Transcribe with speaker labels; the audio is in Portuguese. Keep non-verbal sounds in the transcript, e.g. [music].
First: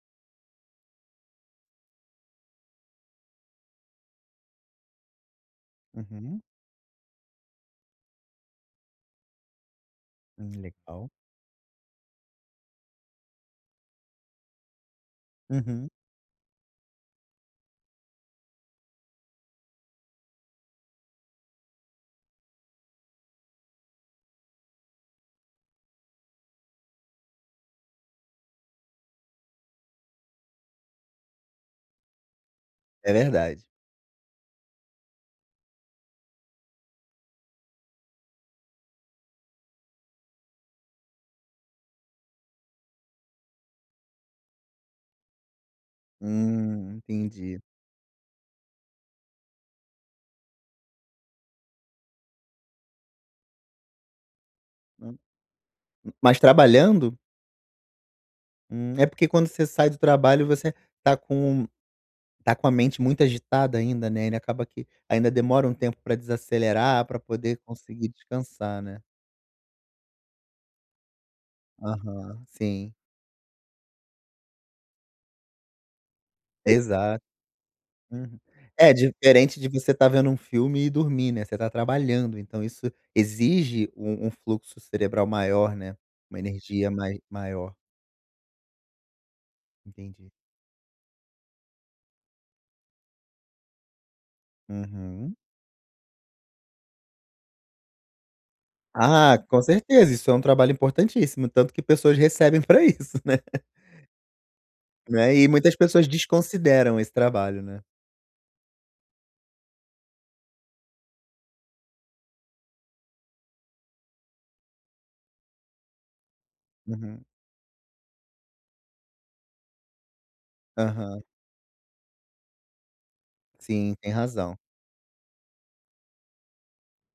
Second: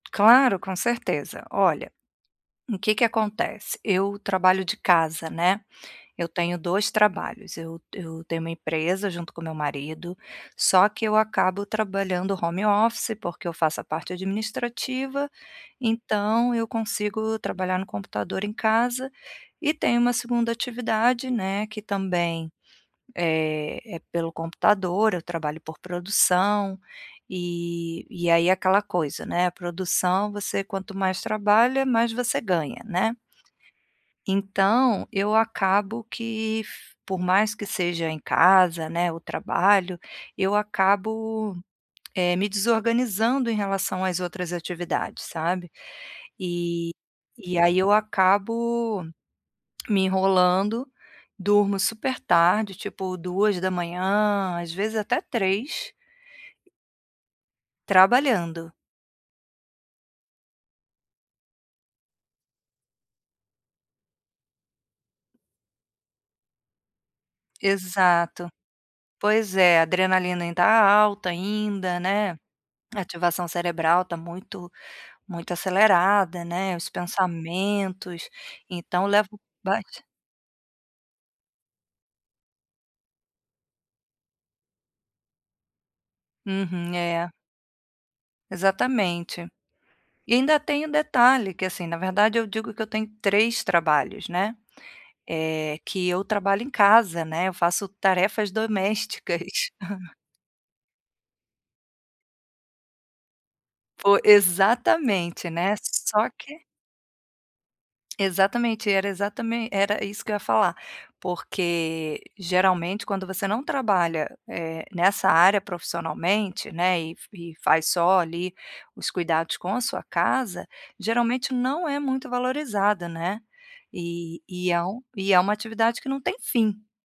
Speaker 1: Claro, com certeza. Olha, o que que acontece, eu trabalho de casa, né. Eu
Speaker 2: Uhum.
Speaker 1: tenho dois trabalhos, eu eu tenho uma empresa junto com o meu marido,
Speaker 2: Hum,
Speaker 1: só que
Speaker 2: legal.
Speaker 1: eu acabo trabalhando home office, porque eu faço a parte administrativa,
Speaker 2: Uhum.
Speaker 1: então eu consigo trabalhar no computador em casa, e tenho uma segunda atividade, né, que também, eh, é pelo computador. Eu trabalho por produção, e e aí é aquela coisa, né. Produção você, quanto mais trabalha, mais você ganha,
Speaker 2: É
Speaker 1: né.
Speaker 2: verdade.
Speaker 1: Então eu acabo que, f por mais que seja em casa, né, o trabalho, eu acabo, eh, me desorganizando em relação às outras atividades, sabe, e
Speaker 2: Hum,
Speaker 1: e
Speaker 2: entendi.
Speaker 1: aí eu acabo me enrolando, durmo super tarde, tipo 2:00, às vezes
Speaker 2: Hã,
Speaker 1: até 3:00.
Speaker 2: mas trabalhando?
Speaker 1: Trabalhando.
Speaker 2: Hum, é porque quando você sai do trabalho, você tá com tá com a mente muito agitada ainda, né. Ele acaba que ainda demora um tempo pra desacelerar, pra poder conseguir
Speaker 1: Exato,
Speaker 2: descansar, né.
Speaker 1: pois é, adrenalina ainda alta, ainda, né,
Speaker 2: Aham, sim.
Speaker 1: ativação cerebral tá muito muito acelerada, né, os
Speaker 2: Exato,
Speaker 1: pensamentos,
Speaker 2: uhum, é
Speaker 1: então levo
Speaker 2: diferente de você
Speaker 1: bate
Speaker 2: tá vendo um filme e dormir, né. Você tá trabalhando, então isso exige um um fluxo cerebral maior, né, uma energia
Speaker 1: Uhum,
Speaker 2: mai
Speaker 1: é.
Speaker 2: maior.
Speaker 1: Exatamente,
Speaker 2: Entendi.
Speaker 1: e ainda tem um detalhe, que, assim na verdade, eu digo que eu tenho 3 trabalhos, né,
Speaker 2: Uhum.
Speaker 1: eh, que eu trabalho em casa, né, eu faço tarefas
Speaker 2: Ah,
Speaker 1: domésticas.
Speaker 2: com certeza,
Speaker 1: [chuckles]
Speaker 2: isso é um trabalho importantíssimo, tanto que pessoas recebem pra isso, [laughs] né.
Speaker 1: Fo
Speaker 2: Né, e
Speaker 1: exatamente, né,
Speaker 2: muitas pessoas
Speaker 1: só que
Speaker 2: desconsideram esse trabalho, né.
Speaker 1: Exatamente, era exatamen era isso que eu ia falar, porque geralmente quando você não trabalha, eh, nessa área profissionalmente, né, e
Speaker 2: Uhum.
Speaker 1: e faz só ali os cuidados com a sua casa,
Speaker 2: Aham.
Speaker 1: geralmente não é muito valorizada, né,
Speaker 2: Sim, tem
Speaker 1: e
Speaker 2: razão.
Speaker 1: e é um e é uma atividade que não tem fim.